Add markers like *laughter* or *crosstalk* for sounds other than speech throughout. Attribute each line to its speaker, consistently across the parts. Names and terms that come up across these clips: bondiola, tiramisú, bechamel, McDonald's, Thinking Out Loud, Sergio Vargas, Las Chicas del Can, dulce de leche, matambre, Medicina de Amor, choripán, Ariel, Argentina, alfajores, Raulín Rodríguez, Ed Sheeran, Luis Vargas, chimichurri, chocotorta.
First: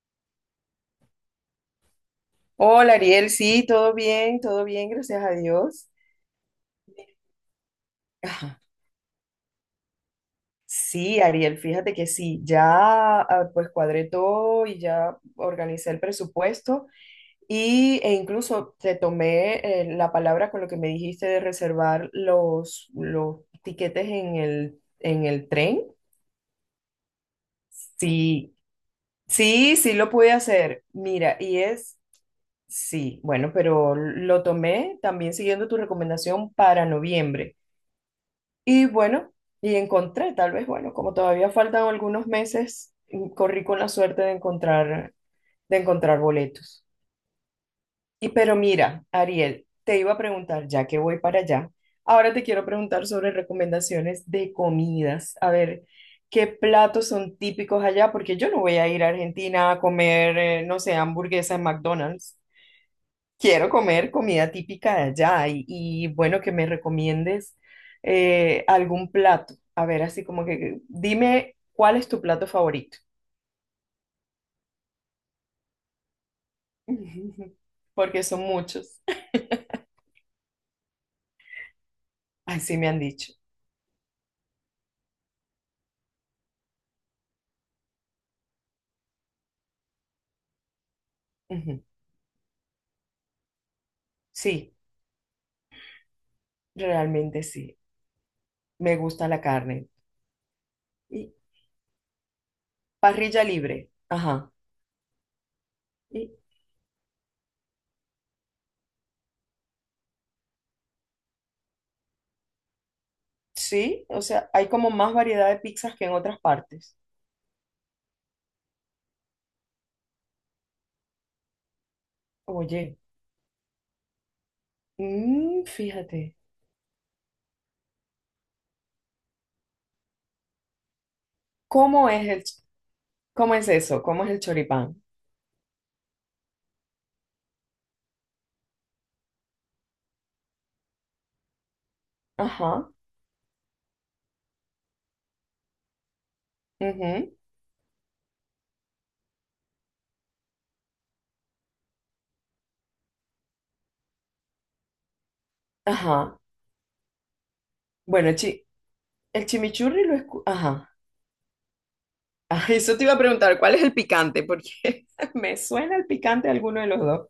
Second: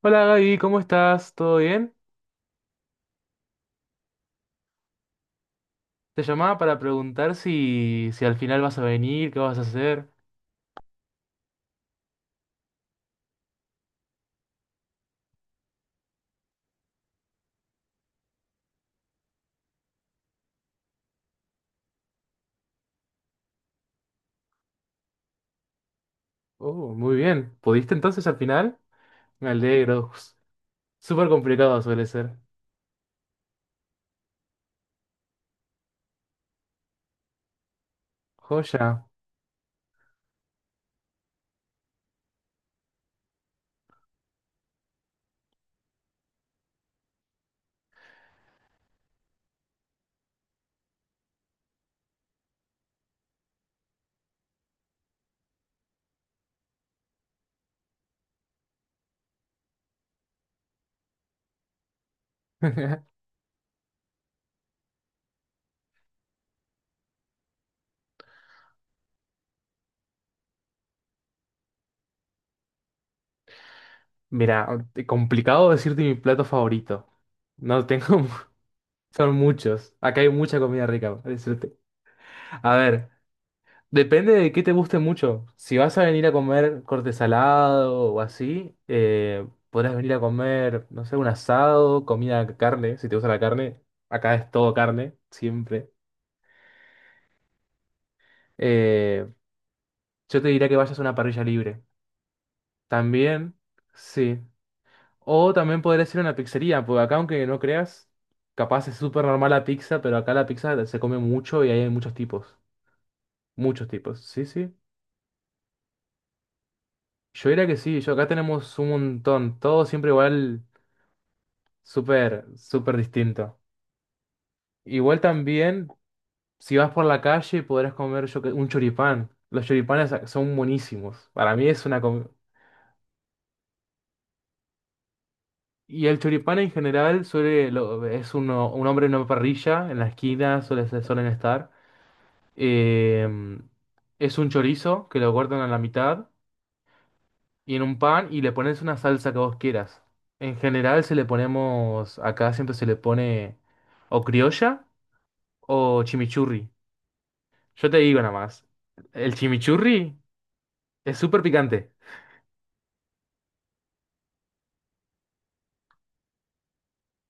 Speaker 1: Hola Gaby, ¿cómo estás? ¿Todo bien?
Speaker 2: Hola Ariel, sí, todo bien, gracias a Dios.
Speaker 1: Te llamaba para preguntar si al final
Speaker 2: Ajá.
Speaker 1: vas a venir, qué vas a hacer.
Speaker 2: Sí, Ariel, fíjate que sí, ya pues cuadré todo y ya organicé el presupuesto y, e incluso te tomé la palabra con lo que me dijiste de reservar los tiquetes en el tren.
Speaker 1: Oh, muy bien. ¿Pudiste entonces al
Speaker 2: Sí,
Speaker 1: final? Me
Speaker 2: sí lo
Speaker 1: alegro.
Speaker 2: pude
Speaker 1: Uf,
Speaker 2: hacer.
Speaker 1: súper
Speaker 2: Mira,
Speaker 1: complicado suele ser.
Speaker 2: sí, bueno, pero lo tomé también siguiendo tu recomendación para noviembre. Y
Speaker 1: Joya.
Speaker 2: bueno, y encontré, tal vez, bueno, como todavía faltan algunos meses, corrí con la suerte de encontrar boletos. Y pero mira, Ariel, te iba a preguntar, ya que voy para allá, ahora te quiero preguntar sobre recomendaciones de comidas. A ver, ¿qué platos son típicos allá? Porque yo no voy a ir a Argentina a comer, no sé, hamburguesa en McDonald's.
Speaker 1: *laughs*
Speaker 2: Quiero comer comida típica de allá bueno, que me recomiendes algún plato. A ver, así como que dime cuál es tu plato favorito.
Speaker 1: Mira, complicado decirte mi plato favorito.
Speaker 2: *laughs*
Speaker 1: No
Speaker 2: Porque
Speaker 1: tengo,
Speaker 2: son muchos.
Speaker 1: *laughs* son muchos.
Speaker 2: *laughs*
Speaker 1: Acá hay mucha comida rica, para decirte. A
Speaker 2: Así me han
Speaker 1: ver,
Speaker 2: dicho.
Speaker 1: depende de qué te guste mucho. Si vas a venir a comer corte salado o así, podrás venir a comer, no sé, un
Speaker 2: Ujú.
Speaker 1: asado, comida, carne, si te gusta la carne. Acá es todo
Speaker 2: Sí,
Speaker 1: carne, siempre.
Speaker 2: realmente sí. Me
Speaker 1: Eh,
Speaker 2: gusta la carne.
Speaker 1: yo te diría que vayas a una
Speaker 2: Y
Speaker 1: parrilla libre.
Speaker 2: parrilla
Speaker 1: También,
Speaker 2: libre.
Speaker 1: sí.
Speaker 2: Ajá.
Speaker 1: O también podrías ir a
Speaker 2: Y
Speaker 1: una pizzería, porque acá, aunque no creas, capaz es súper normal la pizza, pero acá la pizza se come mucho y hay muchos tipos. Muchos
Speaker 2: sí,
Speaker 1: tipos,
Speaker 2: o
Speaker 1: sí,
Speaker 2: sea, hay
Speaker 1: sí.
Speaker 2: como más variedad de pizzas que en otras partes.
Speaker 1: Yo diría que sí, yo acá tenemos un montón. Todo siempre igual. Súper, súper
Speaker 2: Oye,
Speaker 1: distinto. Igual también,
Speaker 2: fíjate.
Speaker 1: si vas por la calle, podrás comer un choripán. Los choripanes son buenísimos. Para mí es una
Speaker 2: ¿Cómo es el, ch- ¿Cómo es eso? ¿Cómo es el choripán?
Speaker 1: Y el choripán en general suele, es uno, un hombre en una parrilla, en la esquina suele, suelen estar.
Speaker 2: Ajá,
Speaker 1: Eh, es un chorizo que lo cortan a la mitad
Speaker 2: ujú,
Speaker 1: y en un pan y le pones una salsa que vos quieras. En general se le ponemos, acá siempre se le pone o criolla o
Speaker 2: ajá.
Speaker 1: chimichurri. Yo te digo nada
Speaker 2: Bueno, chi-
Speaker 1: más, el
Speaker 2: el
Speaker 1: chimichurri
Speaker 2: Ajá. *laughs*
Speaker 1: es súper picante.
Speaker 2: Ah, eso te iba a preguntar, ¿cuál es el picante? Porque *laughs* me suena el picante a alguno de los dos.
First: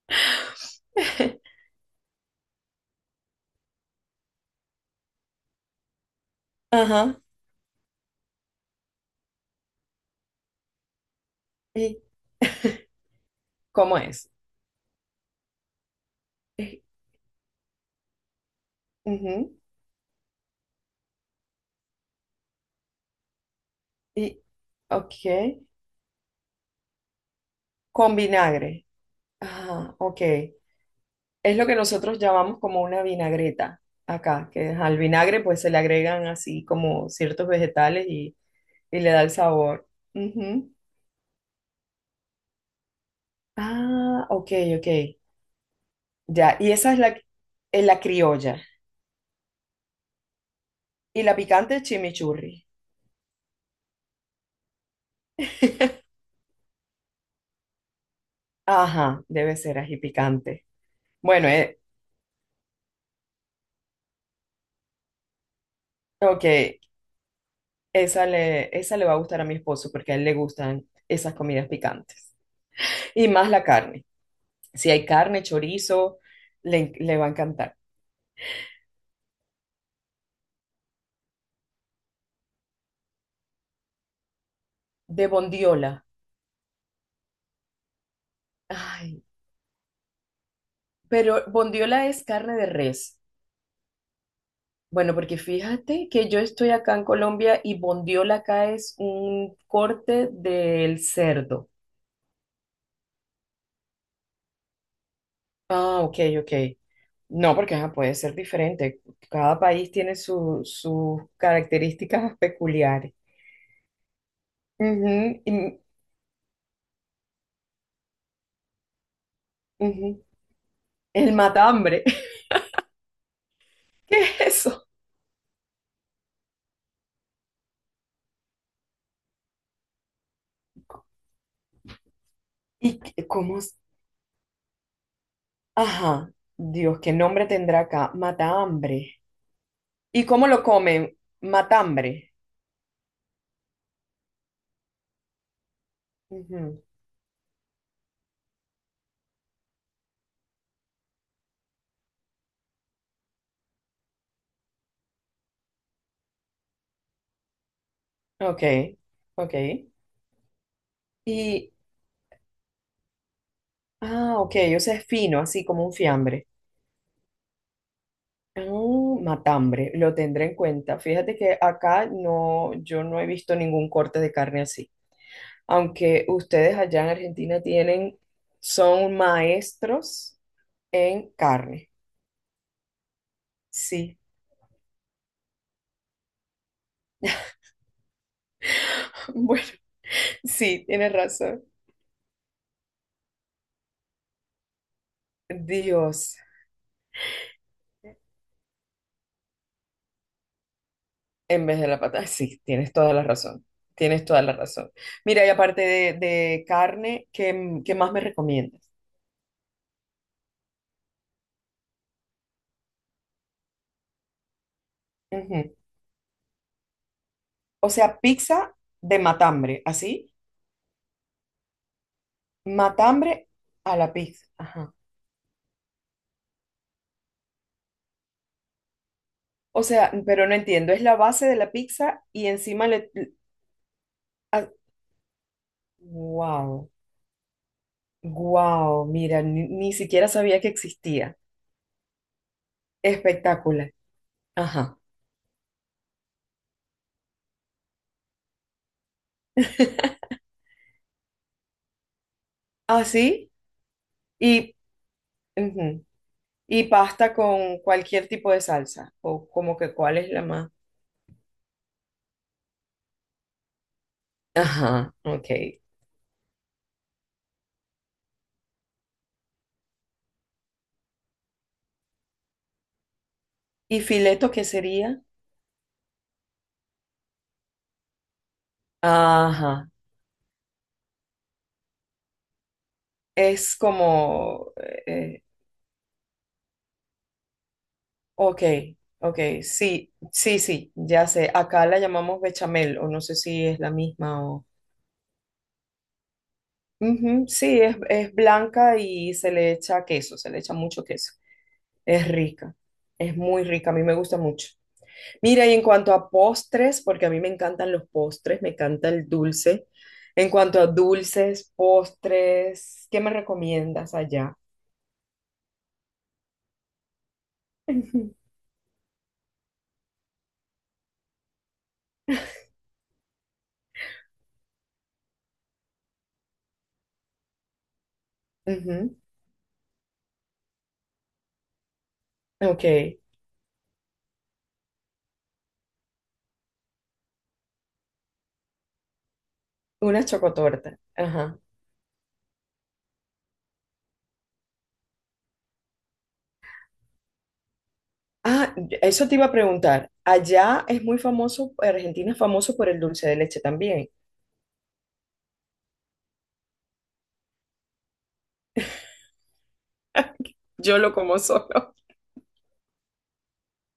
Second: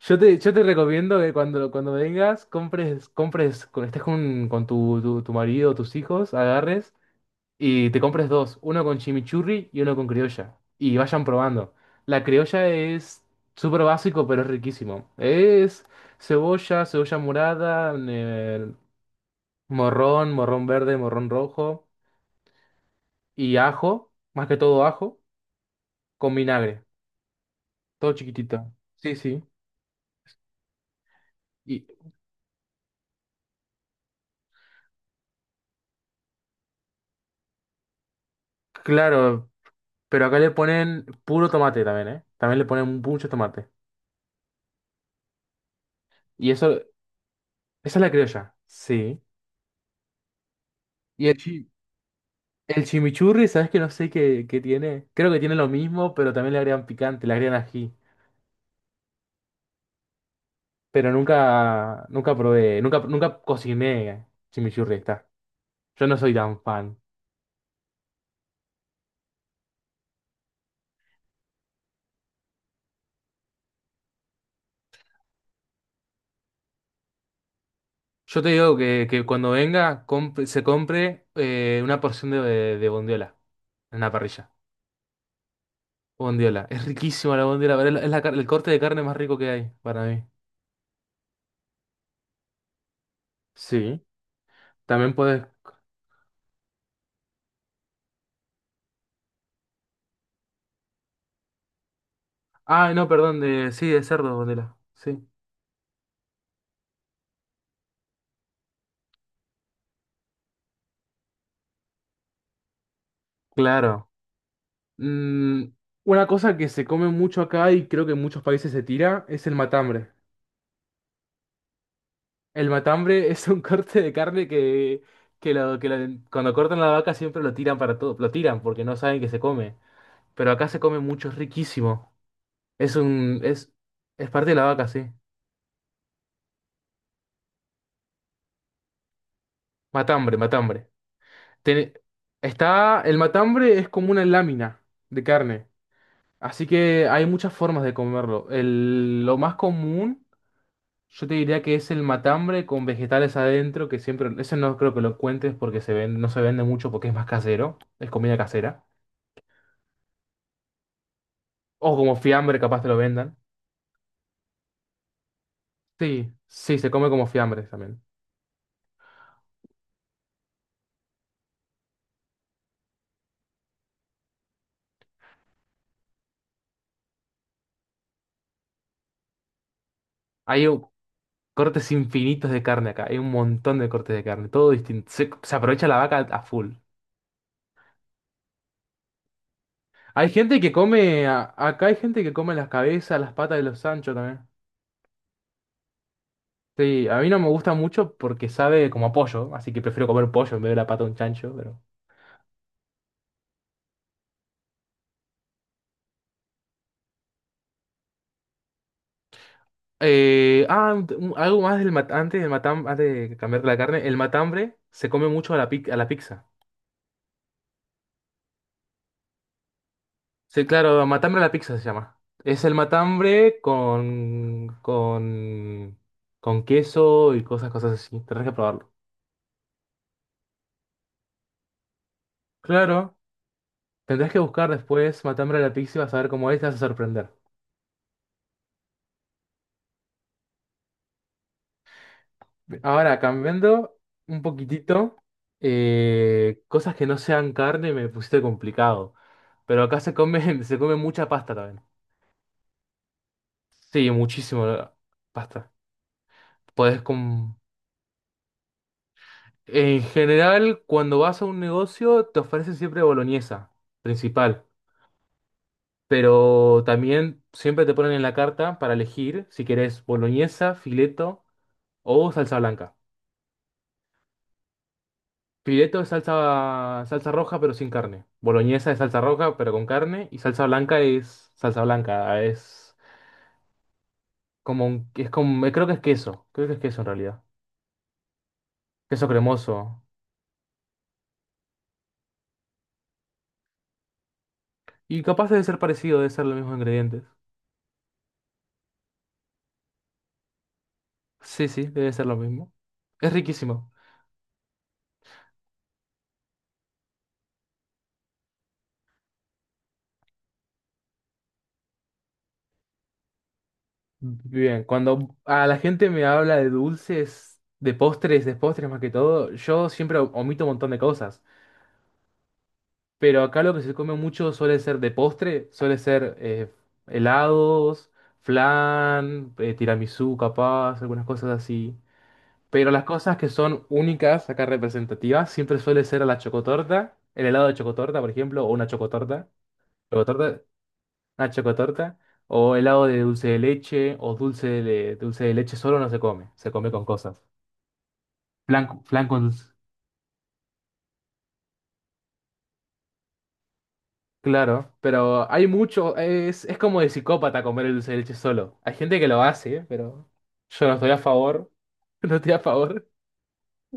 Speaker 1: Yo te recomiendo que
Speaker 2: *laughs*
Speaker 1: cuando vengas, compres, con, estés con tu marido o tus hijos, agarres
Speaker 2: Ajá.
Speaker 1: y te compres dos, uno con chimichurri y uno con criolla. Y vayan probando.
Speaker 2: ¿Y
Speaker 1: La criolla es súper
Speaker 2: cómo
Speaker 1: básico,
Speaker 2: es?
Speaker 1: pero es riquísimo. Es
Speaker 2: Eh,
Speaker 1: cebolla, cebolla morada,
Speaker 2: ujú.
Speaker 1: morrón, morrón verde, morrón rojo y ajo,
Speaker 2: Y,
Speaker 1: más que todo ajo,
Speaker 2: ok.
Speaker 1: con vinagre, todo
Speaker 2: Con
Speaker 1: chiquitito.
Speaker 2: vinagre.
Speaker 1: Sí, sí.
Speaker 2: Ajá, ok. Es lo que
Speaker 1: Y
Speaker 2: nosotros llamamos como una vinagreta acá, que al vinagre pues se le agregan así como ciertos vegetales y le da el
Speaker 1: claro,
Speaker 2: sabor.
Speaker 1: pero acá le
Speaker 2: Ujú.
Speaker 1: ponen puro tomate también, ¿eh? También le ponen mucho tomate.
Speaker 2: Ah, ok.
Speaker 1: Y
Speaker 2: Ya,
Speaker 1: eso, esa
Speaker 2: es
Speaker 1: es
Speaker 2: la
Speaker 1: la criolla.
Speaker 2: criolla.
Speaker 1: Sí.
Speaker 2: Y
Speaker 1: Y
Speaker 2: la picante es chimichurri.
Speaker 1: el chimichurri, ¿sabes que no sé qué, qué tiene? Creo que tiene lo
Speaker 2: *laughs*
Speaker 1: mismo, pero también le agregan picante, le agregan ají.
Speaker 2: Ajá, debe ser ají picante.
Speaker 1: Pero
Speaker 2: Bueno,
Speaker 1: nunca probé, nunca cociné chimichurri, está. Yo no soy
Speaker 2: ok,
Speaker 1: tan fan.
Speaker 2: esa le va a gustar a mi esposo porque a él le gustan esas comidas picantes. Y más la carne. Si hay carne, chorizo, le va a encantar.
Speaker 1: Yo te digo que cuando venga, se compre una porción de bondiola en la parrilla.
Speaker 2: De bondiola.
Speaker 1: Bondiola. Es riquísima la bondiola, pero es el corte de carne más
Speaker 2: Ay,
Speaker 1: rico que hay para mí.
Speaker 2: pero bondiola es carne de res.
Speaker 1: Sí. También
Speaker 2: Bueno, porque
Speaker 1: puedes.
Speaker 2: fíjate que yo estoy acá en Colombia y bondiola acá es un corte del cerdo.
Speaker 1: Ah, no, perdón, sí, de cerdo, bondiola. Sí.
Speaker 2: Ah, ok. No, porque ajá, puede ser diferente. Cada país tiene su- sus características peculiares.
Speaker 1: Claro.
Speaker 2: Ujú,
Speaker 1: Mm,
Speaker 2: y-
Speaker 1: una cosa que se come mucho acá y creo que en muchos países se tira es el matambre.
Speaker 2: ujú. El matambre.
Speaker 1: El matambre es un *laughs* corte
Speaker 2: *laughs*
Speaker 1: de
Speaker 2: ¿Qué es
Speaker 1: carne
Speaker 2: eso?
Speaker 1: que cuando cortan la vaca siempre lo tiran para todo, lo tiran porque no saben que se come. Pero acá se come mucho, es riquísimo. Es
Speaker 2: ¿Y qué-
Speaker 1: un,
Speaker 2: cómo
Speaker 1: es,
Speaker 2: es?
Speaker 1: es parte de la vaca, sí.
Speaker 2: Ajá. Dios, ¿qué nombre tendrá acá? Matambre. ¿Y
Speaker 1: Matambre,
Speaker 2: cómo lo
Speaker 1: matambre.
Speaker 2: comen?
Speaker 1: Te-
Speaker 2: Matambre.
Speaker 1: está, el matambre es como una lámina de carne, así
Speaker 2: Ujú.
Speaker 1: que hay muchas formas de comerlo. El- lo más común, yo te diría que es el matambre con vegetales adentro, que siempre, ese no creo que lo encuentres porque se ven, no se vende mucho porque es más casero, es comida
Speaker 2: Ok,
Speaker 1: casera.
Speaker 2: ok. Y,
Speaker 1: O como fiambre, capaz te lo vendan.
Speaker 2: ah, ok, o sea, es fino, así como un
Speaker 1: Sí,
Speaker 2: fiambre.
Speaker 1: sí, se come como fiambres también.
Speaker 2: Ah, matambre, lo tendré en cuenta. Fíjate que acá no, yo no he visto ningún corte de carne así. Aunque ustedes allá en Argentina tienen, son maestros
Speaker 1: Hay u-
Speaker 2: en carne.
Speaker 1: cortes infinitos de carne acá, hay un montón de cortes
Speaker 2: Sí,
Speaker 1: de carne, todo distinto. Se aprovecha la vaca a full.
Speaker 2: *laughs* bueno,
Speaker 1: Hay gente que
Speaker 2: sí, tienes
Speaker 1: come,
Speaker 2: razón.
Speaker 1: acá hay gente que come las cabezas, las patas de los Sancho también.
Speaker 2: Dios,
Speaker 1: Sí, a mí no me gusta mucho porque sabe como a pollo, así que prefiero comer pollo en vez de la pata de un chancho,
Speaker 2: en
Speaker 1: pero...
Speaker 2: vez de la pata, sí, tienes toda la razón. Tienes toda la razón. Mira, y aparte de carne, ¿qué más me recomiendas?
Speaker 1: Eh, ah, un- algo más antes, antes de cambiar la carne, el matambre se come mucho a la pizza.
Speaker 2: O sea, pizza de matambre, así.
Speaker 1: Sí, claro, matambre a la pizza se llama. Es el
Speaker 2: Matambre
Speaker 1: matambre
Speaker 2: a la pizza. Ajá.
Speaker 1: con queso y cosas, cosas así. Tendrás que probarlo.
Speaker 2: O sea, pero no entiendo. Es la base de la pizza y encima le...
Speaker 1: Claro, tendrás que buscar después matambre a la pizza y vas a ver cómo es, te vas a
Speaker 2: Wow,
Speaker 1: sorprender.
Speaker 2: wow. Mira, ni siquiera sabía que existía.
Speaker 1: Ahora,
Speaker 2: Espectacular.
Speaker 1: cambiando un
Speaker 2: Ajá.
Speaker 1: poquitito, cosas que no sean carne me pusiste complicado. Pero acá se
Speaker 2: *laughs*
Speaker 1: come, *laughs* se come mucha pasta también.
Speaker 2: Así
Speaker 1: Sí, muchísimo
Speaker 2: y,
Speaker 1: la pasta.
Speaker 2: ujú, y
Speaker 1: Podés
Speaker 2: pasta
Speaker 1: com-
Speaker 2: con cualquier tipo de salsa. O como que
Speaker 1: En
Speaker 2: cuál es la más.
Speaker 1: general, cuando vas a un negocio, te ofrecen siempre boloñesa, principal.
Speaker 2: Ajá, ok.
Speaker 1: Pero también siempre te ponen en la carta para elegir si querés boloñesa, fileto o salsa blanca.
Speaker 2: ¿Y fileto qué sería?
Speaker 1: Pireto es salsa, salsa roja pero sin carne. Boloñesa es salsa roja pero con
Speaker 2: Ajá.
Speaker 1: carne. Y salsa blanca es salsa blanca.
Speaker 2: Es como...
Speaker 1: Es
Speaker 2: eh,
Speaker 1: como, creo que es queso. Creo que es queso en realidad.
Speaker 2: ok,
Speaker 1: Queso
Speaker 2: ok,
Speaker 1: cremoso.
Speaker 2: sí, ya sé. Acá la llamamos bechamel, o no sé si es la misma o...
Speaker 1: Y capaz debe ser parecido, debe ser los mismos ingredientes.
Speaker 2: Ujú, sí, es blanca y se le echa queso, se le echa mucho queso.
Speaker 1: Sí, sí, debe ser
Speaker 2: Es
Speaker 1: lo mismo.
Speaker 2: rica,
Speaker 1: Es
Speaker 2: es muy rica,
Speaker 1: riquísimo.
Speaker 2: a mí me gusta mucho. Mira, y en cuanto a postres, porque a mí me encantan los postres, me encanta el dulce. En cuanto a dulces, postres, ¿qué me recomiendas allá?
Speaker 1: Bien, cuando a la gente me habla de dulces,
Speaker 2: *laughs*
Speaker 1: de postres más que todo, yo siempre omito un montón de cosas. Pero acá lo que se come mucho suele ser de postre, suele ser helados,
Speaker 2: Ujú.
Speaker 1: flan, tiramisú capaz, algunas cosas así.
Speaker 2: Ok,
Speaker 1: Pero las cosas que son únicas, acá representativas, siempre suele ser la chocotorta, el helado de chocotorta, por ejemplo, o una chocotorta,
Speaker 2: una
Speaker 1: chocotorta,
Speaker 2: chocotorta.
Speaker 1: una
Speaker 2: Ajá.
Speaker 1: chocotorta, o helado de dulce de leche, o dulce de leche solo no se come, se come con cosas.
Speaker 2: Ah,
Speaker 1: Flan, flan
Speaker 2: eso te
Speaker 1: con
Speaker 2: iba a
Speaker 1: dulce.
Speaker 2: preguntar. Allá es muy famoso, Argentina es famoso por el dulce de leche también.
Speaker 1: Claro, pero hay mucho, es como de psicópata comer el dulce de leche solo. Hay gente que lo hace, ¿eh? Pero
Speaker 2: *laughs*
Speaker 1: yo no
Speaker 2: Yo
Speaker 1: estoy
Speaker 2: lo
Speaker 1: a
Speaker 2: como
Speaker 1: favor,
Speaker 2: solo.
Speaker 1: *laughs* no estoy a favor.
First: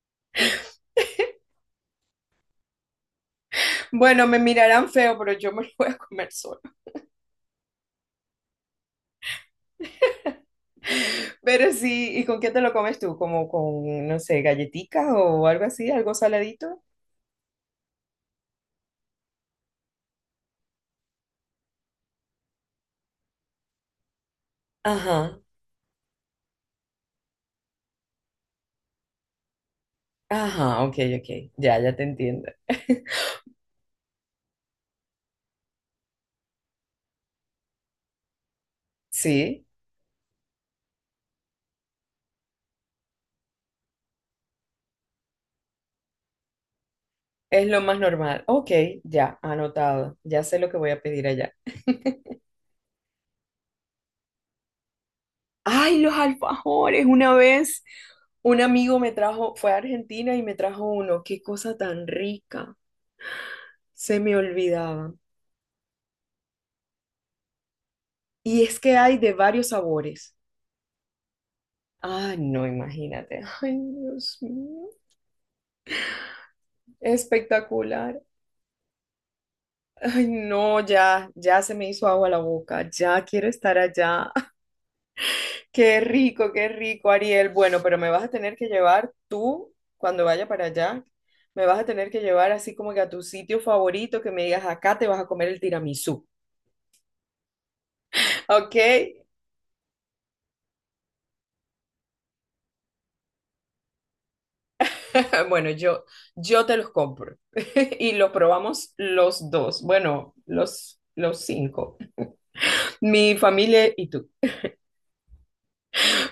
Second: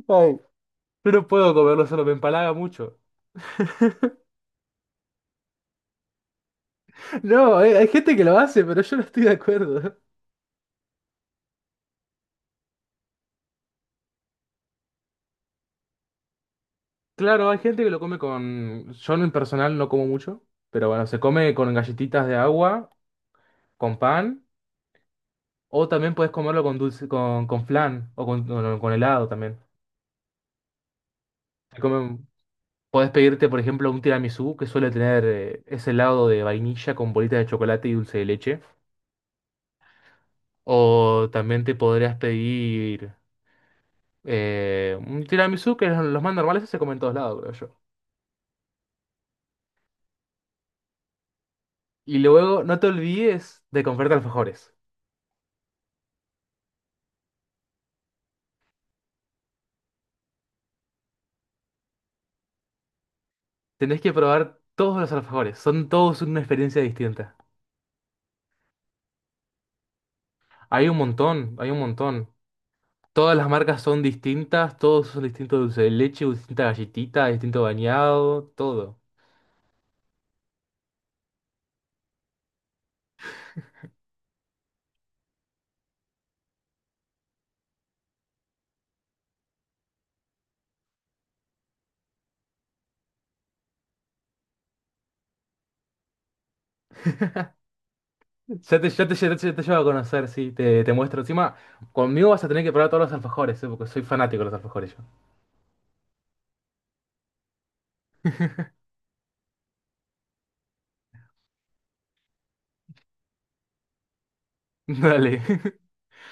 Speaker 1: Ay. Yo no
Speaker 2: *laughs*
Speaker 1: puedo comerlo solo, me empalaga mucho.
Speaker 2: Bueno, me mirarán feo, pero yo me lo voy a comer solo.
Speaker 1: No, hay gente que lo hace, pero yo no estoy de acuerdo.
Speaker 2: *laughs* Pero sí, ¿y con qué te lo comes tú? ¿Como con, no sé, galletitas o algo así, algo saladito?
Speaker 1: Claro, hay gente que lo come con... Yo en personal no como mucho, pero bueno, se come con galletitas de agua, con pan,
Speaker 2: Ajá,
Speaker 1: o también puedes comerlo con dulce, con flan o no, con helado también.
Speaker 2: ajá, ok, ok, ya,
Speaker 1: Se
Speaker 2: ya te
Speaker 1: come
Speaker 2: entiendo. *laughs*
Speaker 1: Podés pedirte, por ejemplo, un tiramisú que suele tener ese lado de vainilla con bolitas de chocolate y dulce de leche.
Speaker 2: Sí,
Speaker 1: O también te podrías pedir un tiramisú que los más normales se comen en todos lados, creo
Speaker 2: es
Speaker 1: yo.
Speaker 2: lo más normal. Ok, ya, anotado, ya sé lo que voy a pedir allá.
Speaker 1: Y luego no te olvides de comprarte alfajores.
Speaker 2: Ay, los alfajores. Una vez un amigo me trajo, fue a Argentina y me trajo uno. Qué cosa tan rica.
Speaker 1: Tenés que
Speaker 2: Se me
Speaker 1: probar todos los
Speaker 2: olvidaba.
Speaker 1: alfajores. Son todos una experiencia distinta.
Speaker 2: Y es que hay de varios sabores.
Speaker 1: Hay un montón, hay un montón.
Speaker 2: Ah, no,
Speaker 1: Todas
Speaker 2: imagínate.
Speaker 1: las
Speaker 2: Ay,
Speaker 1: marcas son
Speaker 2: Dios
Speaker 1: distintas,
Speaker 2: mío.
Speaker 1: todos son distintos dulce de leche, distinta galletita, distinto
Speaker 2: Espectacular.
Speaker 1: bañado, todo.
Speaker 2: Ay, no, ya, ya se me hizo agua la boca. Ya quiero estar allá. Qué rico, Ariel. Bueno, pero me vas a tener que llevar tú, cuando vaya para allá, me vas a tener que llevar así como que a tu sitio favorito, que me digas, acá te vas a comer el tiramisú.
Speaker 1: *laughs*
Speaker 2: ¿Ok?
Speaker 1: Ya te llevo a conocer, te muestro. Encima, conmigo vas a tener que probar todos los alfajores, ¿eh? Porque soy fanático de los alfajores yo.
Speaker 2: *laughs* Bueno, yo te los compro *laughs* y los probamos los dos. Bueno, los cinco. Mi familia y tú.
Speaker 1: *laughs* Dale, *laughs*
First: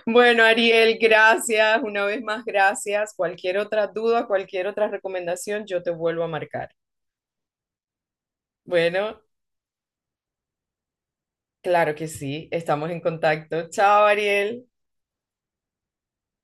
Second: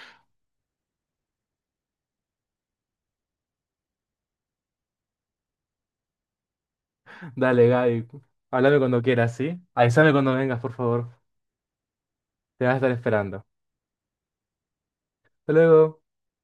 Speaker 2: Bueno, Ariel, gracias. Una vez más, gracias. Cualquier otra duda, cualquier otra recomendación, yo te vuelvo a marcar.
Speaker 1: dale, Gaby. Háblame cuando
Speaker 2: Bueno.
Speaker 1: quieras, ¿sí? Avísame cuando vengas, por favor.
Speaker 2: Claro que sí,
Speaker 1: Te vas a
Speaker 2: estamos
Speaker 1: estar
Speaker 2: en
Speaker 1: esperando.
Speaker 2: contacto. Chao, Ariel.
Speaker 1: Hasta luego.